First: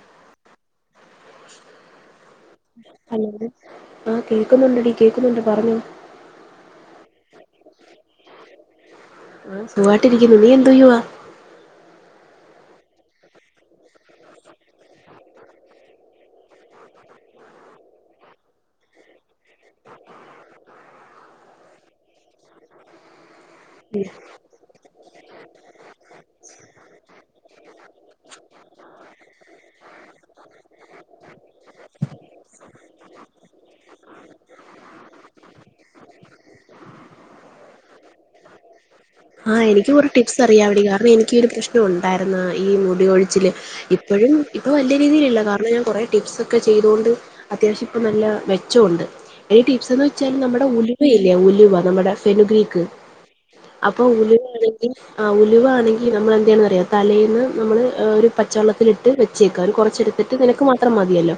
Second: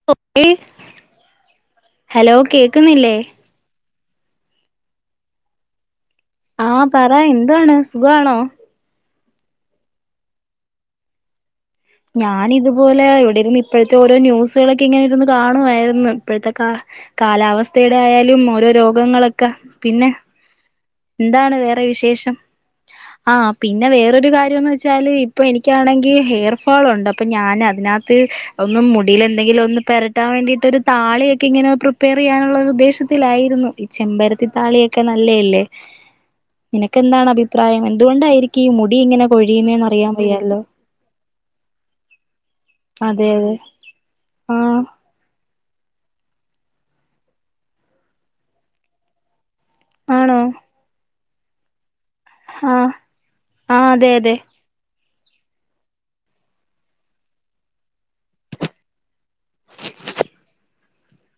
[unintelligible] Hello കേക്കുന്നില്ലേ hello ആഹ് കേക്കുന്നുണ്ടടീ കേക്കുന്നുണ്ട് പറഞ്ഞോ ആഹ് പറ എന്താണ് സുഖവാണോ? ആഹ് സുഖായ്ട്ടിരിക്കുന്നു നീ എന്തോ ചെയ്യുവാ ഞാൻ ഇതുപോലെ ഇവിടെ ഇരുന്ന് ഇപ്പഴത്തെ ഓരോ ന്യൂസുകളൊക്കെ ഇങ്ങനെ ഇരുന്ന് കാണുമായിരുന്നു ഇപ്പഴത്തെ കാ കാലാവസ്ഥയുടെ ആയാലും ഓരോ രോഗങ്ങളൊക്കെ പിന്നെ- എന്താണ് വേറെ വിശേഷം ആഹ് പിന്നെ വേറൊരു കാര്യംയെന്ന് വെച്ചാല് ഇപ്പൊ എനിക്കാണെങ്കി ഹെയർ ഇപ്പൊ അവളുണ്ട് അപ്പൊ ഞാൻ അതിനകത്ത് ഒന്നും മുടിയില് എന്തെങ്കിലും ഒന്ന് പെരട്ടാൻ വേണ്ടിയിട്ട് ഒരു താളിയൊക്കെ ഇങ്ങനെ- പ്രിപ്പേർ ഉദ്ദേശത്തിലായിരുന്നു ഈ ചെമ്പരത്തി താളിയൊക്കെ നല്ലയല്ലേ അ [inaudible] നിനക്ക് എന്താണ് അഭിപ്രായം എന്തുകൊണ്ടായിരിക്കും ഈ മുടി ഇങ്ങനെ- ആഹ് കൊഴിയുന്നേന്ന് എനിക്കും ഒരു അറിയാൻ ടിപ്സ് വയ്യാല്ലോ അറിയാവെടി കാരണം എനിക്ക് ഈ ഒരു പ്രശ്നം ഒണ്ടായിരുന്ന് ഈ അതെ മുടിയൊഴിച്ചില് അതെ ഇപ്പോഴും ഇപ്പൊ ആഹ് വലിയ രീതിയിലല്ല കാരണം ഞാൻ കുറെ ടിപ്സ് ഒക്കെ ചെയ്തുകൊണ്ട് അത്യാവശ്യം ഇപ്പ നല്ല മെച്ചം ഒണ്ട് എടി ടിപ്സ് എന്ന് വെച്ചാൽ ആണോ നമ്മുടെ ഉലുവയില്ലേ ഉലുവ നമ്മുടെ ഫെനുഗ്രീക്ക് ആഹ് ആഹ് ആ അതെ അതെ ഉലുവ അത് ആ ഉലുവാണെങ്കിൽ നമ്മൾ എന്ത്‌ ചെയ്യണം എന്നറിയാമോ തലേന്ന് നമ്മള് ഒരു പച്ചെള്ളത്തിൽ ഇട്ട്- ഇട്ട് വെച്ചേക്കുക ഒരു കൊറച്ചെടുത്തിട്ട് നിനക്ക് മാത്രം മതിയല്ലോ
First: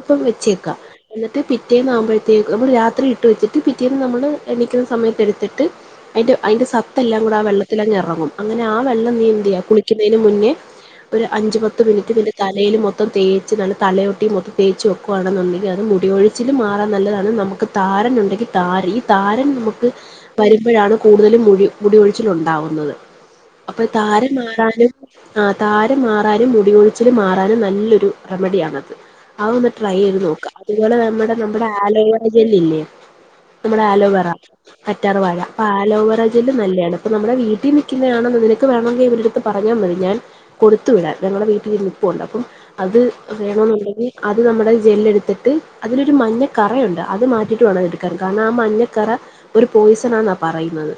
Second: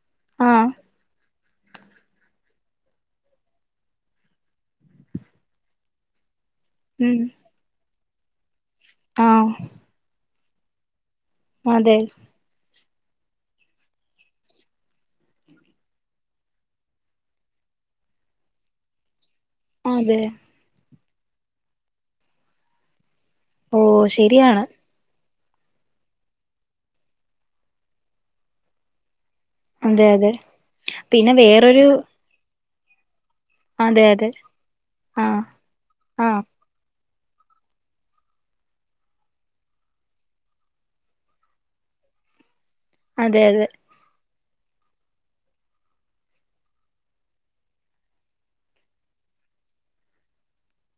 അപ്പം ആഹ് വെച്ചേക്കുക എന്നിട്ട് പിറ്റേന്ന് ആകുമ്പോഴത്തേക്കും നമ്മള് രാത്രി ഇട്ട് വെച്ചിട്ട് പിറ്റേന്ന് നമ്മള് എണിക്കുന്ന സമയത്തെ എടുത്തിട്ട്- അതിന്റെ അതിന്റെ സ- സത്ത് ഉം എല്ലാം കൂടെ ആ വെള്ളത്തിലങ്ങ് എറങ്ങും അങ്ങനെ ആ വെള്ളം നീ എന്ത്‌ ആഹ് ചെയ്ക കുളിക്കുന്നതിന് മുന്നേ- ഒരു അഞ്ച് പത്ത് അതെ മിനിറ്റ് വരെ - തലയിൽ മൊത്തം തേച്ച് നല്ല തലയോട്ടി മൊത്തം തേച്ച് വെക്കുകയാണെന്നുണ്ടെങ്കിൽ അത് മുടി കൊഴിച്ചിലും മാറാൻ നല്ലതാണ് നമുക്ക്- താരൻ ഒണ്ടെങ്കിൽ താരൻ ഈ താരൻ നമുക്ക്- ഈ അതെ വരുമ്പോഴാണ് കൂടുതലും മുടി മുടി കൊഴിച്ചിലുണ്ടാവുന്നത് ഓ അപ്പൊ ഈ താരൻ ശരിയാണ് മാറാനും- ആ താരൻ മാറാനും മുടികൊഴിച്ചില് മാറാനും നല്ലൊരു റെമഡിയാണത് അതൊന്ന് ട്രൈ അതെ ചെയ്ത് അതെ നോക്കാ. അതുപോലെ പിന്നെ നമ്മുടെ നമ്മുടെ വേറൊരു ആലോവേര ജെല്ല് ഇല്ലേ. നമ്മുടെ അതെ ആലോവെറ അതെ കറ്റാർ വാഴ ആഹ് അപ്പൊ ആലോവെറ ആഹ് നല്ലെയാണ്. ഇപ്പ നമ്മുടെ വീട്ടി നിക്ക്ന്നെയാണെന്ന് നിനക്ക് വേണങ്കി ഇവരടുത്ത് പറഞ്ഞാ മതി ഞാൻ കൊടുത്തു വിടാൻ. ഞങ്ങടെ വീട്ടി നിപ്പുണ്ട്. അപ്പം അത് അതെ അതെ വേണോന്നുണ്ടെങ്കി അത് നമ്മുടെ ജെല്ലെടുത്തിട്ട് അതിലൊരു മഞ്ഞക്കറയുണ്ട് അത് മാറ്റിയിട്ട് വേണം എടുക്കാൻ. കാരണം ആ മഞ്ഞക്കറ ഒരു പോയ്സണാന്നാ പറയുന്നത്.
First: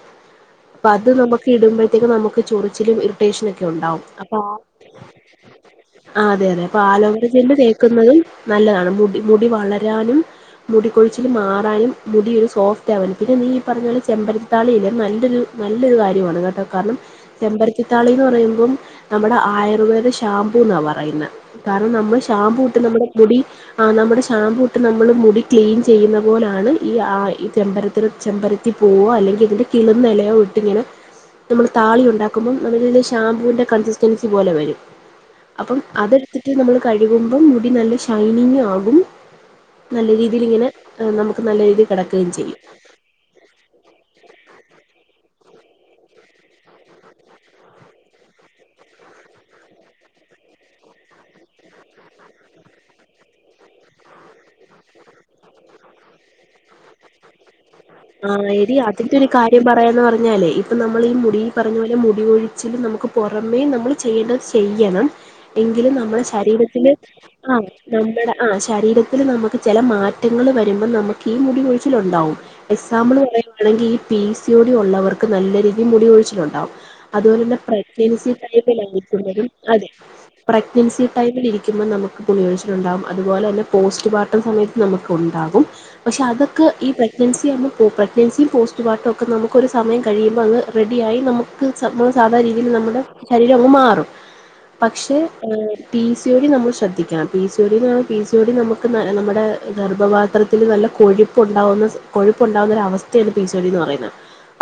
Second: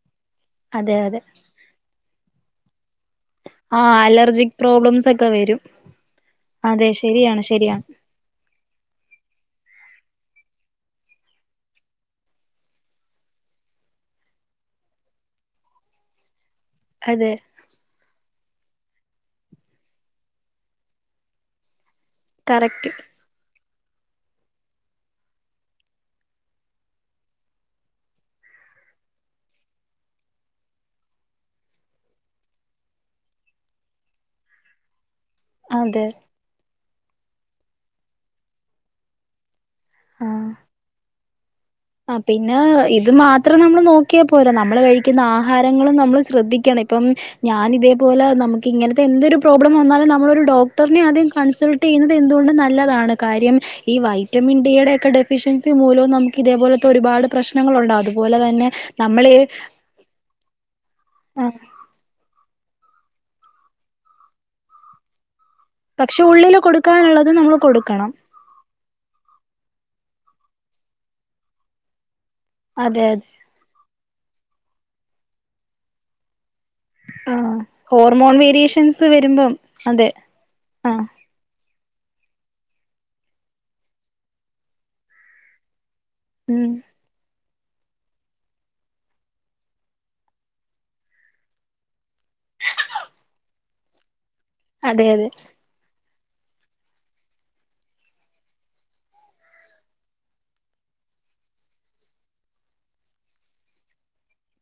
അപ്പൊ അതെ അത് അതെ നമുക്ക് ഇടുമ്പോഴത്തേക്കും നമുക്ക് ചൊറിച്ചിലും ഇറി റ്റേഷനൊക്കെ ആഹ് ഉണ്ടാവും. അപ്പ ആ അലർജിക് പ്രോബ്ലംസ് ഒക്കെ വരും ആഹ് അതെ അതെ. അപ്പൊ ആലോവേര ശരിയാണ് ജെല്ല് ശരിയാണ് തേക്കുന്നതും നല്ലതാണ് മുടി മുടി വളരാനും മുടി കൊഴിച്ചിൽ മാറാനും മുടി ഒരു സോഫ്റ്റ് ആവാനും. പിന്നെ നീ ഈ പറഞ്ഞ പോലെ ചെമ്പരത്താളിയില്ലെ. നല്ലൊരു നല്ലൊരു കാര്യമാണ് കേട്ടോ കാരണം അതെ. ചെമ്പരത്തിത്താളീന്ന് പറയുമ്പം നമ്മുടെ ആയുർവേദ ഷാമ്പൂ ന്നാ പറയുന്നെ. കാരണം നമ്മ് ഷാംമ്പൂ ഇട്ട് കറക്റ്റ് നമ്മുടെ മുടി ആഹ് നമ്മുടെ ഷാംമ്പൂ ഇട്ട് നമ്മൾ മുടി ക്ലീൻ ചെയ്യുന്ന പോലാണ് ഈ ആ ഈ ചെമ്പര ത്ര് ചെമ്പരത്തി പൂവോ അല്ലെങ്കി അതിന്റെ കി ഇന്നെലയോ ഇട്ട്ങ്ങനെ നമ്മൾ താളി ഉണ്ടാക്കുമ്പം നമ്മളെ കൈയ്‌ലെ ഷാംമ്പൂവിന്റെ കൺസിസ്റ്റൻസി പോലെ വരും. അപ്പം അതെ അതെടുത്തിട്ട് നമ്മൾ കഴുകുമ്പം മുടി നല്ല ഷൈനിങ് ആകും. നല്ല രീതിയില്ങ്ങനെ നമുക്ക് നല്ല രീതി ആഹ് പിന്നെ ഇത് മാ ത്രം നമ്മൾ നോക്കിയാ പോരാ. നമ്മൾ കഴിക്കുന്ന ആഹാരങ്ങളും നമ്മൾ ശ്രദ്ധിക്കണം. ഇപ്പം ഞാൻ ഇതേപോലെ നമക്ക് ഇങ്ങനത്തെ എന്തൊരു പ്രോബ്ലം വന്നാലും നമ്മളൊരു ഡോക്ടറിനെ ആദ്യം കൺസൾട്ട് ചെയ്യുന്നത് എന്തുകൊണ്ടും നല്ലതാണ് കാര്യം ഈ വൈറ്റമിൻ ഡിയുടെ ഒക്കെ ഡെഫിഷ്യൻസി മൂലവും നമുക് കിതേപോലത്തെ ഒരുപാട് പ്രശ്നങ്ങളുണ്ടാ ആഹ് എടീ അതിന്റെ ഒരു കാര്യം പറയാന്ന് പറഞ്ഞാലേ ഇപ്പം നമ്മളീ മുടി ഈ പറഞ്ഞ പോലെ മുടി കൊഴി ച്ചിൽല് നമുക്ക് പുറമേ നമ്മള് ചെയ്യേണ്ടത് ചെയ്യണം. എങ്കിലും പക്ഷെ നമ്മളെ ഉള്ളില് ശരീരത്തിന് കൊടുക്കാനുള്ളത് നമ്മൾ ആഹ് കൊടുക്കണം നമ്മടെ ആഹ് ശരീരത്തിൽ നമുക്ക് ചെല മാറ്റങ്ങൾ വരുമ്പം നമക്കീ മുടി കൊഴിച്ചില് ഉണ്ടാവും. അതെ എക്സാമ്പിൾ പറയുവാണെങ്കി ഈ P E C O T ഉള്ളവർക്ക് നല്ല രീതിയിൽ മുടി കൊഴിച്ചിലുണ്ടാവും. ആ അതുപോലെന്നെ പ്രഗ്നൻസി ഹോർമോൺ വേരിയേഷൻസ് ടൈമിലായിരിക്കുന്നതും വരുമ്പം അതെ ആ പ്രഗ്നൻസി ടൈമിൽ ഇരിക്കുമ്പം നമുക്ക് മുടി കൊഴിച്ചിലുണ്ടാവും. അതുപോലെ തന്നെ പോസ്റ്റ്പാർട്ടം സമയത്ത് നമുക്ക് ഉണ്ടാകും. പക്ഷെ അതൊക്കെ ഉം ഈ പ്രഗ്നൻസ് സിയാവുമ്പം പോവും. പെഗ്നൻസിയും പോസ്റ്റ്പാർട്ടൊക്കെ നമുക്ക് ഒരു സമയം കഴിയുമ്പങ്ങ് റെഡിയായി നമു ക്ക് സംഭവം സാധാ രീതിയിൽ നമ്മുടെ ശരീര അങ്ങ് മാറും. അതെ പക്ഷേ അതെ ഏഹ് പി സി ഒ ടി നമ്മൾ ശ്രദ്ധിക്കണം പി സി ഒ ടി ന്ന് പറഞ്ഞാൽ പി സി ടി നമുക്ക് ന നമ്മുടെ ഗർഭപാത്രത്തിൽ നല്ല കൊഴു പ്പുണ്ടാവുന്ന സ് കൊഴുപ്പുണ്ടാവുന്ന ഒരവസ്ഥയാണ് പി സി ഒ ടി ന്ന് പറയുന്നെ.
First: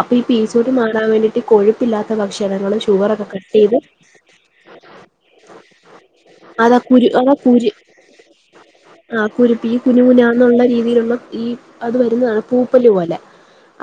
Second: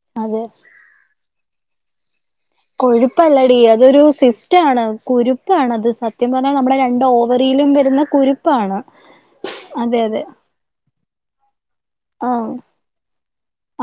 അപ്പ ഈ അതെ പീ സി ഒ ടി മാറാൻ വേണ്ടിയിട്ട് കൊഴുപ്പില്ലാ ത്ത ഭക്ഷണങ്ങള് കൊഴുപ്പല്ലടീ അതൊരു സിസ്റ്റാണ് കുരുപ്പാണത് സ ത്യം പറഞ്ഞാ അതാ നമ്മുടെ രണ്ട് കുരു അതാ ഓവറിയിലും കുരു വരുന്ന കുരുപ്പാണ്. ആ കുരുപ്പ് ഈ അതെ അതെ. കുനുകുനാന്നുള്ള രീതിയിലുള്ള ഈ അത് വരുന്നതാണ് ആഹ് പൂപ്പല് പോലെ.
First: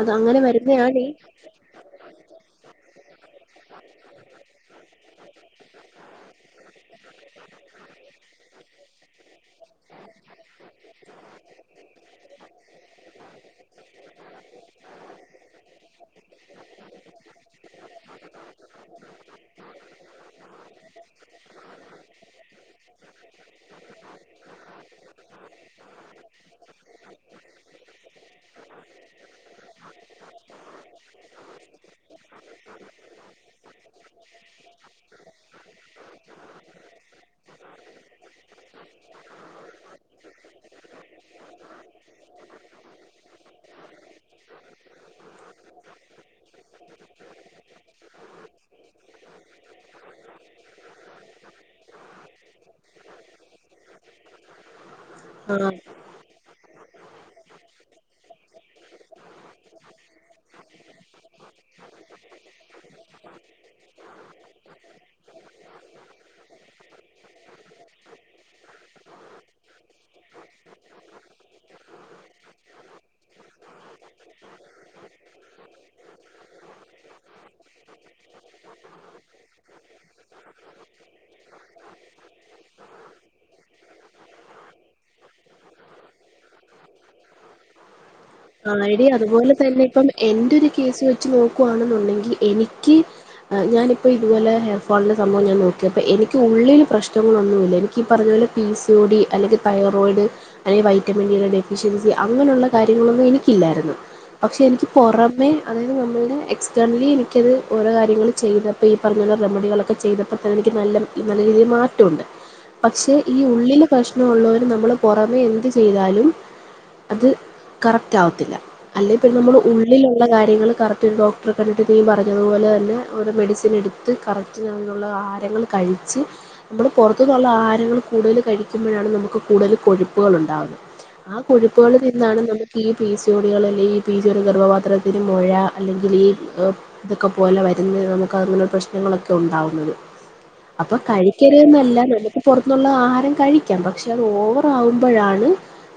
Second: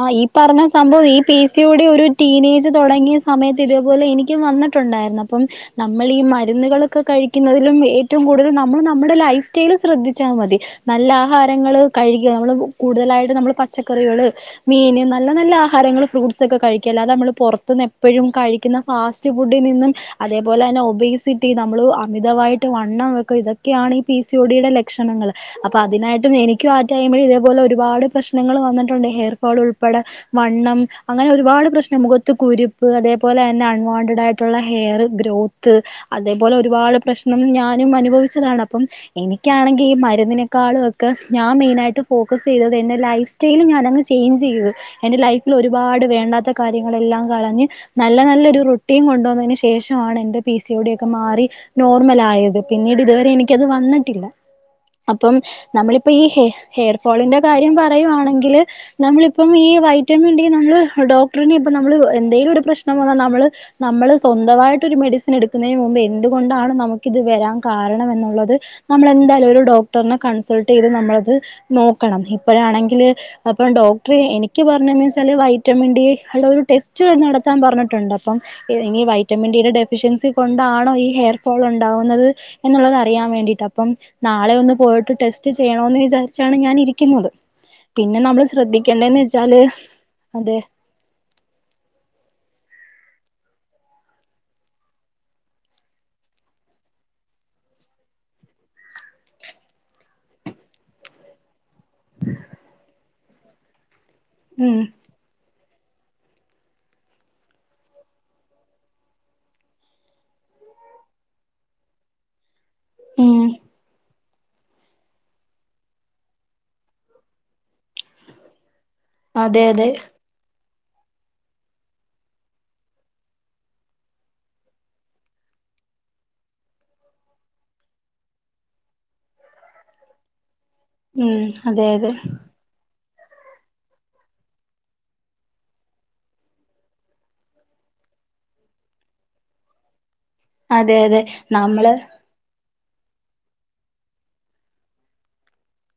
അത് ആഹ് ഈ അങ്ങനെ പറഞ്ഞ വരുന്നതാണ് സംഭവം ഈ പീ സ് സി ഒ ടി കൂടി ഒരു ടീനേജ് തുടങ്ങിയ സമയത്ത് ഇതേപോലെ എനിക്കും വന്നിട്ടുണ്ടായിരുന്നു. അപ്പം നമ്മൾ ഈ മരുന്നുകളൊക്കെ കഴിക്കുന്നതിലും ഏറ്റവും കൂടുതൽ നമ്മൾ നമ്മടെ ലൈഫ് സ്റ്റൈല് ശ്രദ്ധിച്ചാ മതി. നല്ലാഹാരങ്ങള് കഴിക്ക്യ നമ്മള് കൂടുതലായിട്ട് നമ്മള് പച്ചക്കറികള്. മീന് നല്ല നല്ല ആഹാരങ്ങൾ ഫ്രൂട്ട്സൊക്കെ കഴിക്കല് അത് നമ്മള് പൊറത്ത്ന്ന് എപ്പഴും കഴിക്കുന്ന ഫാസ്റ്റ് ഫുഡി നിന്നും അതേപോലെ തന്നെ ഒബേസിറ്റി നമ്മള് അമിതമായിട്ട് വണ്ണം വെക്കും ഇതൊക്കെയാണ് ഈ പി സി ഒഡിയുടെ ലക്ഷണങ്ങള് അപ്പൊ അതിനായിട്ടും എനിക്കും ആ ടൈമിൽ ഇതേപോലെ ഒരുപാട് പ്രശ്നങ്ങൾ വന്നിട്ടുണ്ട് ഹെയർ ഫോൾ ഉൾപ്പെടെ വണ്ണം അങ്ങനെ ഒരുപാട് പ്രശ്നം മുഖത്ത് കുരുപ്പ് അതേപോലെ തന്നെ അൺവാണ്ടഡ് ആയിട്ട് ട്ടൊള്ള ഹെയറ് ഗ്രോത്ത് അതേപോലെ ഒരുപാട് പ്രശ്നം ഞാനും അനുഭവിച്ചതാണ് അപ്പം എനിക്കാണെങ്കി ഈ മരുന്നിനെക്കാളും ഒക്കെ ഞാൻ മെയിനായിട്ട് ഫോക്കസ് ചെയ്തത് എൻ്റെ ലൈഫ് സ്റ്റൈല് ഞാനങ്ങ് ചെയ് ചേയ്ഞ്ച് ചെയ്തു എൻ്റെ ലൈഫില് ഒരുപാട് വേണ്ടാത്ത കാര്യങ്ങളെല്ലാം കളഞ്ഞ് നല്ല നല്ലൊരു റൊട്ടീൻ കൊണ്ടുവന്നേന് ശേഷാണ് എൻ്റെ പി സിയോടി ഒക്കെ മാറി നോർമൽ ആയത് പിന്നീട് ഇതുവരെ എനിക്കത് വന്നിട്ടില്ലാ അപ്പം ആ നമ്മളിപ്പോ ഈ ഹെ ഹെയർ ഫോളിന്റെ കാര്യം പറയുവാണെങ്കില് നമ്മളിപ്പം ഈ വൈറ്റമിൻ ഡി നമ്മള് ഡോക്ടറിനെ ഇപ്പം നമ്മള് എന്തെലും ഒരു പ്രശ്നം വന്നാ നമ്മള് നമ്മള് സ്വന്തവായിട്ട് ഒരു മെഡിസിൻ എടുക്കുന്നേന് മുമ്പ് എന്തുകൊണ്ടാണ് നമുക്ക് ഇത് വെരാൻ കാരണം എന്നുള്ളത് നമ്മൾ എന്തായാലും ഒരു ഡോക്ടറിനെ കൺസൾട്ട് ചെയ്ത് നമ്മളത് നോക്കണം ഇപ്പഴാണെങ്കില് അ അപ്പം ഡോക്ടറ് എനിക്ക് പറഞ്ഞേന്ന് വെച്ചാല് വൈറ്റമിൻ ഡി ഉള്ള ഒരു ടെസ്റ്റ് നടത്താൻ പറഞ്ഞിട്ടുണ്ട് അപ്പം ഈ ഇനി വൈറ്റമിൻ ഡിയുടെ ഡെഫിഷ്യൻസി കൊണ്ടാണോ ഈ ഹെയർ ഫോൾ ഉണ്ടാവുന്നത് എന്നുള്ളത് അറിയാൻ വേണ്ടിയിട്ട് അപ്പം നാളെ ഒന്ന് പോയിട്ട് ടെസ്റ്റ് ചെയ്യണോന്ന് വിചാരിച്ചാണ് ഞാൻ ഇരിക്കുന്നത് പിന്നെ നമ്മള് ആഹ് എടി ശ്രദ്ധിക്കേണ്ടേന്ന് അതുപോലെ വെച്ചാല് തന്നെ ഇപ്പം എന്റെ അതെ ഒരു കേസ് വെച്ച് നോക്കുവാണെന്നുണ്ടെങ്കി എനിക്ക് ആഹ് ഞാനിപ്പോ ഇതുപോലെ ഹെയർ ഫോളിന്റെ സംഭവം ഞാൻ നോക്കിയപ്പോ എനിക്ക് ഉള്ളില് പ്രശ്നങ്ങളൊന്നുവില്ലാ എനി ഈ പറഞ്ഞ പോലെ പി സി ഒ ഡി അല്ലെങ്കിൽ തൈറോയിഡ് അല്ലെങ്കി വൈറ്റമിൻ ഡിയുടെ ഡെ ഡെവിഷ്യൻസി അങ്ങനൊള്ള കാര്യങ്ങളൊന്നും എനിക്കില്ലായിരുന്നു പക്ഷെ ഉം എനിക്ക് പൊറമെ അതായത് നമ്മൾടെ എക്സ്റ്റേർണലി എനിക്കത് ഓരോ കാര്യങ്ങള് ചെയ്തപ്പോ ഈ പറഞ്ഞ പോലെ റെമഡികളൊക്കെ ചെയ്തപ്പോ തന്നെ എനിക്ക് നല്ല നല്ല രീതി മാറ്റവൊണ്ട് പക്ഷെ ഈ ഉം ഉള്ളില് പ്രശ്നം ഒള്ളോര് നമ്മള് പൊറമെ എന്ത് ചെയ്താലും അത് കറക്റ്റാവത്തില്ലാ അല്ലെ പിന്നെ നമ്മള് അതെ അതെ ഉള്ളിലൊ ഇള്ള കാര്യങ്ങള് കറക്റ്റ് ഒരു ഡോക്ടറെ കണ്ടിട്ട് നീ പറഞ്ഞതുപോലെ തന്നെ ഒരു മെഡിസിൻ എടുത്ത് കറക്റ്റ് [unintelligible] ആഹാരങ്ങള് കഴിച്ച് നമ്മള് പൊറത്തൂന്നുള്ള ആഹാരങ്ങള് കൂടുതൽ കഴിക്കുമ്പഴാണ് നമ്മക്ക് കൂടല് കൊഴുപ്പുകൾ ഉണ്ടാവുന്നെ ഉം ആഹ് അതെ കൊഴുപ്പുകളി അതെ നിന്നാണ് നമ്മുക് ഈ പീസിയോടികൾ അല്ലെ ഈ പീ സിയോടി ഗർഭപാത്രത്തിന് മൊഴ അല്ലെങ്കിൽ ഈ ഏപ് ഇതൊക്കെ പോലെ വരുന്ന നമുക്ക് അങ്ങനെ പ്രശ്നങ്ങളൊക്കെ ഒണ്ടാവുന്നത് അതെ അപ്പം അതെ കഴിക്കര്ത് നമ്മള് ന്നല്ലാ നമ്മക്ക് പൊറത്തുന്നൊള്ള ആഹാരം കഴിക്കാം പക്ഷെ അത് ഓവറാകുമ്പഴാണ്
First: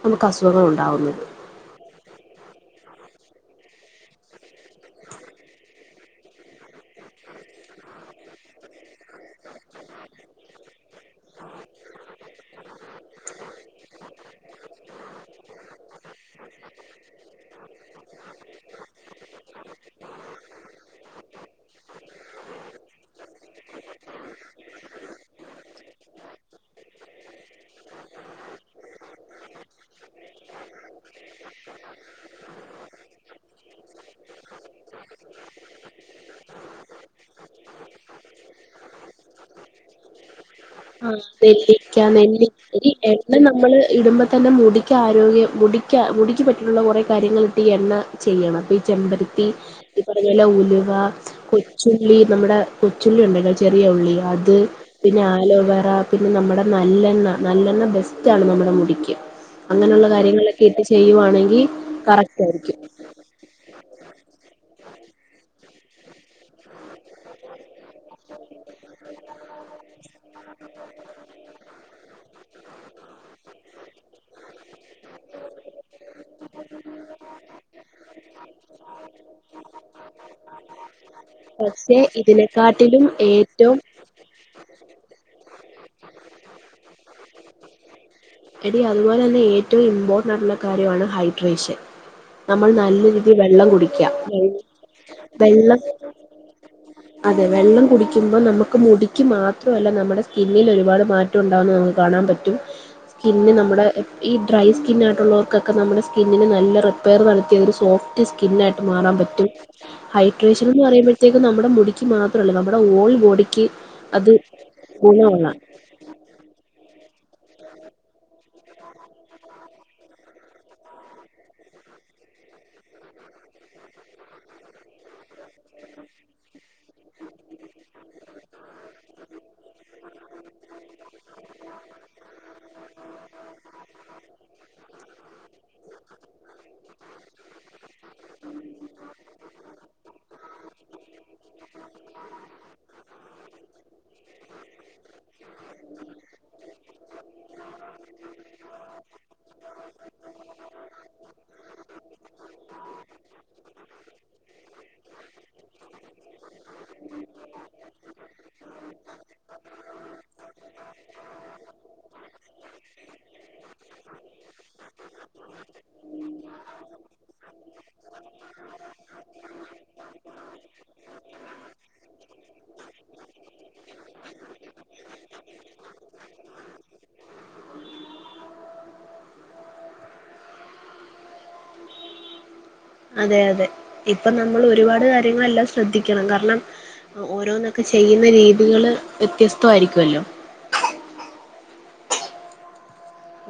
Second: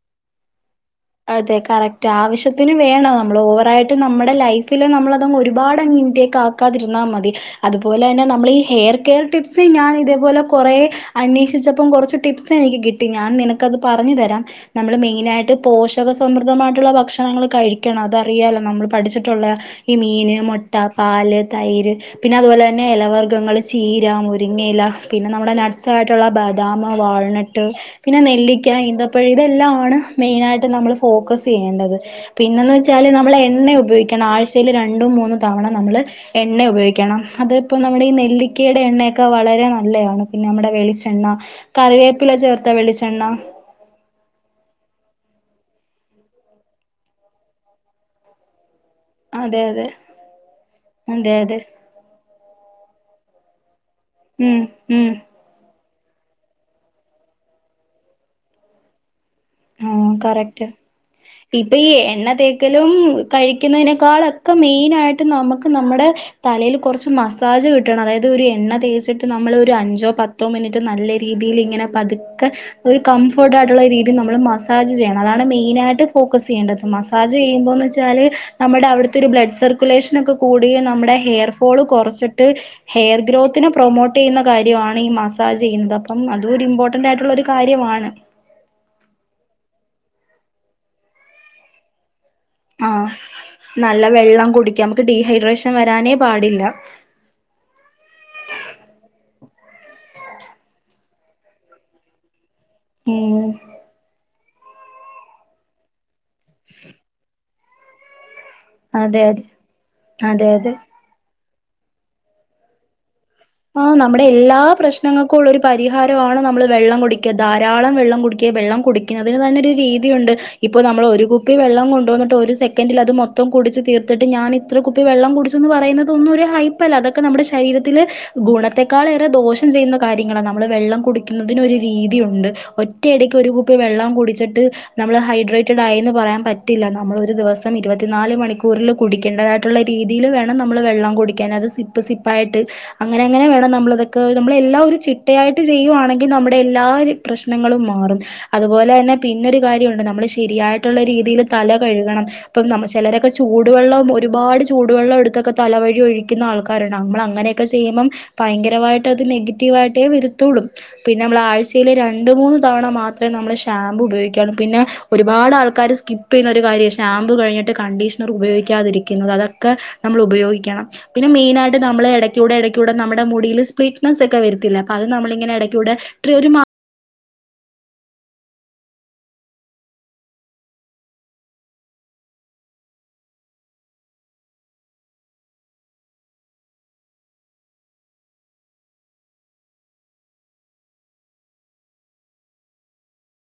നമ്മക്ക് അസുഖങ്ങൾ ഉണ്ടാവുന്നത് അതെ കറക്റ്റ് ആവശ്യത്തിന് വേണം നമ്മൾ ഓവറായിട്ട് നമ്മടെ ലൈഫിൽ നമ്മളതങ്ങ് ഒരുപാടങ്ങ് ഇൻടേക്ക് ആ ക്കാതിരുന്നാ മതി അതുപോലെ തന്നെ നമ്മൾ ഈ ഹെയർ കെയർ ടിപ്സി ഞാൻ ഇതേപോലെ കൊറേ അന്വേഷിച്ചപ്പം കൊറച്ച് ടിപ്സ് എനിക്ക് കിട്ടി ഞാൻ നിനക്കത് പറഞ്ഞു തരാം നമ്മള് മെയിനായിട്ട് പോഷ് ക്ഷക സമൃദ്ധമായിട്ടുള്ള ഭക്ഷണങ്ങള് കഴിക്കണം അതറിയാല്ലോ നമ്മള് പഠിച്ചിട്ടൊള്ളയാ ഈ മീന്, മൊട്ട, പാല്, തൈര് പിന്നെ അതുപോലെ തന്നെ എലവർഗ്ഗങ്ങള് ചീര മുരിങ്ങയില പിന്നെ നമ്മടെ നട്സായിട്ടൊള്ള ബ ബദാമ് വാൾനട്ട് പിന്നെ നെല്ലിക്ക ഇന്തപ്പഴം ഇതെല്ലാണ് മെയിനായിട്ട് ട്ട് നമ്മള് ഫോക്കസ് ചെയ്യേണ്ടത് പിന്നേന്ന് വെച്ചാല് നമ്മള് എണ്ണ ഉപയോഗിക്കണം ആഴ്ച്ചയില് രണ്ടും മൂന്നും തവണ നമ്മള് എണ്ണ ഉപയോഗിക്കണം അതിപ്പോ നമ്മടെ ഈ നെല്ലിക്കേടെ എണ്ണയൊക്കെ വളരെ നല്ലതാണ് പിന്നെ നമ്മടെ വെളി ആഹ് നെല്ലിക്കാ നെല്ലി ഈ വെളിച്ചെണ്ണ എണ്ണ നമ്മള് ഇടുമ്പോ തന്നെ മുടി ആരോഗ്യം മുടിക്കാ മുടിക്ക് പറ്റിയിട്ടുള്ള കുറേ കാര്യങ്ങൾട്ട് എണ്ണ ചെയ്യണം അപ്പൊ ചെമ്പരത്തി അതെ അതെ ഈ പറഞ്ഞ പോലെ ഉലുവ അതെ അതെ കൊച്ചുള്ളി നമ്മുടെ കൊച്ചുള്ളി ഉണ്ടെല്ലോ ചെറിയ ഉള്ളി അത് ഉം ഉം പിന്നെ ആലോവേറ പിന്നെ നമ്മുടെ നല്ലെണ്ണ നല്ലെണ്ണ ബെസ്റ്റ് ആണ് നമ്മുടെ മുടിക്ക് അങ്ങനെയുള്ള ആഹ് കറക്റ്റ് കാര്യങ്ങളൊക്കെ ഇട്ട് ചെയ്യുവാണെങ്കിൽ ഇപ്പൊ ഈ എണ്ണ കറക്റ്റ് ആയിരിക്കും തേക്കലും കഴിക്കുന്നതിനേക്കാളൊക്കെ മെയിനായിട്ട് നമുക്ക് നമ്മുടെ തലയിൽ കുറച്ച് മസ് സാജ് കിട്ടണം അതായത് ഒരു എണ്ണ തേച്ചിട്ട് നമ്മൾ ഒരു അഞ്ചോ പത്തോ മിനിറ്റ് നല്ല രീതിയിൽ ഇങ്ങനെ പതുക്കെ ഒരു കംഫർട്ട് ആയിട്ടുള്ള രീതിയിൽ നമ്മൾ മസാജ് ചെയ്യണം അതാണ് മെയിനായിട്ട് ഫോക്കസ് ചെയ്യേണ്ടത് മസാജ് ചെയ്യുമ്പോന്നച്ചാൽ നമ്മുടെ അവിടുത്തെ ഒരു ബ്ലഡ് സർക്കുലേഷനൊക്കെ കൂടി നമ്മുടെ ഹെയർ ഫാള് പക്ഷെ കുറച്ചിട്ട് ഇതിനെക്കാട്ടിലും ഹെയർ ഗ്രോത്തിനെ ഏറ്റവും പ്രൊമോട്ട് ചെയ്യുന്ന കാര്യമാണ് ഈ മസാജ് ചെയ്യുന്നത് അപ്പം അതും ഒരു ഇമ്പോർട്ടന്റ് ആയിട്ടുള്ള ഒരു കാര്യമാണ് എടി അതുപോലെ തന്നെ ഏറ്റവും ഇമ്പോർട്ടന്റ് ആയിട്ടുള്ള കാര്യമാണ് ഹൈഡ്രേഷൻ നമ്മൾ നല്ല ആഹ് രീതിയിൽ വെള്ളം നല്ല കുടിക്കുക വെള്ളം കുടിക്കാം നമുക്ക് ഡീഹൈഡ്രേഷൻ വെള്ളം വരാനേ പാടില്ല അതെ വെള്ളം കുടിക്കുമ്പോൾ നമുക്ക് മുടിക്ക് മാത്രല്ല നമ്മുടെ സ്കിന്നിൽ ഒരുപാട് മാറ്റം ഉണ്ടാവുന്ന നമുക്ക് കാണാൻ പറ്റും ഉം സ്കിന്ന് നമ്മുടെ ഈ ഡ്രൈ സ്കിന്നായിട്ടുള്ളർക്കൊക്കെ നമ്മുടെ സ്കിന്നിന് നല്ല റിപ്പയർ നടത്തിയതൊരു സോഫ്റ്റ്സ്കിന്നായിട്ട് മാറാൻ അതെ അതെ പറ്റും അതെ അതെ ഹൈഡ്രേഷൻന്ന് പറയുമ്പോഴത്തേക്ക് നമ്മുടെ മുടിക്ക് മാത്രല്ല നമ്മുടെ ഓൾ ബോഡി ആഹ് നമ്മുടെ എല്ലാ പ്രശ്നങ്ങൾക്കും ഉള്ള ഒരു പ പരിഹാരമാണ് നമ്മൾ വെള്ളം കുടിക്കുക ധാരാളം വെള്ളം കുടിക്കുക വെള്ളം കുടിക്കുന്നതിന് തന്നെ ഒരു രീതിയുണ്ട് ഇപ്പൊ നമ്മൾ ഒരു കുപ്പി വെള്ളം കൊണ്ട് വന്നിട്ട് ഒരു സെക്കൻഡിൽ അത് മൊത്തം കുടിച്ച് തീർത്തിട്ട് ഞാന് ഇത്ര കുപ്പി വെള്ളം കുടിച്ചുന്ന് പറയുന്നത് ഒന്നും ഒരു ഹൈപ്പല്ല അതൊക്കെ നമ്മുടെ ശരീരത്തില് ഗുണത്തെക്കാളേറെ ദോഷം ചെയ്യുന്ന കാര്യങ്ങളാണ് നമ്മൾ വെള്ളം കുടിക്കുന്നതിനൊരു രീതിയുണ്ട് ഒറ്റയടിക്ക് ഒരു കുപ്പി വെള്ളം കുടിച്ചിട്ട് നമ്മള് ഹൈഡ്രേറ്റഡ് ആയി എന്ന് പറയാൻ പറ്റില്ല നമ്മൾ ഒരു ദിവസം ഇരുപത്തിനാല് മണിക്കൂറിൽ കുടിക്കേണ്ടതായിട്ട് ഉള്ള രീതില് വേണം നമ്മള് വെള്ളം കുടിക്കാൻ അത് സിപ്പ് സിപ്പായിട്ട് അങ്ങനെ അങ്ങനെ വേണം നമ്മളതൊക്കെ നമ്മള് എല്ലാം ഒരു ചിട്ടയായിട്ട് ചെയ്യുവാണെങ്കിൽ നമ്മുടെ എല്ലാപ്രശ്ന ങ്ങളും മാറും അതുപോലെ തന്നെ പിന്നൊരു കാര്യണ്ട് നമ്മള് ശരിയായിട്ടുള്ള രീതിയിൽ തല കഴുകണം ഇപ്പം നമ്മ ചിലരൊക്കെ ചൂടുവെള്ളം ഒരുപാട് ചൂടുവെള്ളം എടുത്തൊക്കെ തലവഴി ഒഴിക്കുന്ന ആൾക്കാരുണ്ട് നമ്മൾ അങ്ങനെെ ക്കെ ചെയ്യുമ്പോ ഭയങ്കരമായിട്ട് അത് നെഗറ്റീവായിട്ടേ വരുത്തുള്ളൂ പിന്നെ നമ്മള് ആഴ്ചയില് രണ്ട് മൂന്ന് തവണ മാത്രമേ നമ്മള് ഷാമ്പൂ ഉപയോഗിക്കാവൂ പിന്നെ ഒരുപാട് ആൾക്കാര് സ്കിപ്പ് ചെയ്യുന്നൊരു കാര്യമാണ് ഷാമ്പ് കഴിഞ്ഞിട്ട് കണ്ടീഷണർ ഉപയോഗിക്കാതിരിക്കുന്നത് അതൊക്കെ നമ്മൾ ഉപയോഗിക്കണം പിന്നെ മെയിനായിട്ട് നമ്മള് ക്കുടെ എടേക്കൂടെ നമ്മുടെ മുടില് സ്പ്ലീറ്റനെസ് ഒക്കെ വരത്തില്ലെ അപ്പോ അത് നമ്മളിങ്ങനെ എടാകൂടെ ട്രി അതെ അതെ ഇപ്പൊ നമ്മള് ഒരുപാട് കാര്യങ്ങളെല്ലാം ശ്രദ്ധിക്കണം കാരണം ഓരോന്നൊക്കെ ചെയ്യുന്ന രീതികള് വ്യത്യസ്ഥായിരിക്കുല്ലോ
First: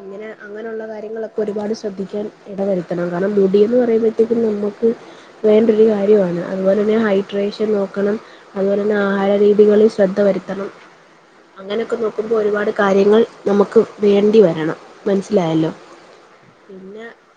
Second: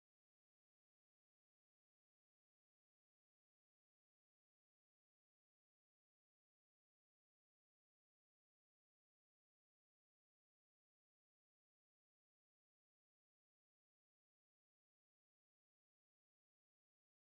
ഇങ്ങനെ അങ്ങനെയുള്ളള്ള കാര്യ കാര്യങ്ങളൊക്കെ ഒരുപാട് ശ്രദ്ധിക്കാൻ ഇടവരുത്തണം കാരണം മുടിയന്ന് പറയുമ്പോഴത്തേക്കും നമുക്ക് വേണ്ടൊരു കാര്യമാണ് അതുപോലെ തന്നെ ഹൈഡ്രേഷൻ നോക്കണം അതുപോലെ തന്നെ ആഹാര രീതികളിൽ ശ്രദ്ധ വരുത്തണം അങ്ങനൊക്കെ നോക്കുമ്പോൾ ഒരുപാട് കാര്യങ്ങൾ നമുക്ക് വേണ്ടി വരണം മനസ്സിലായല്ലോ പിന്നെ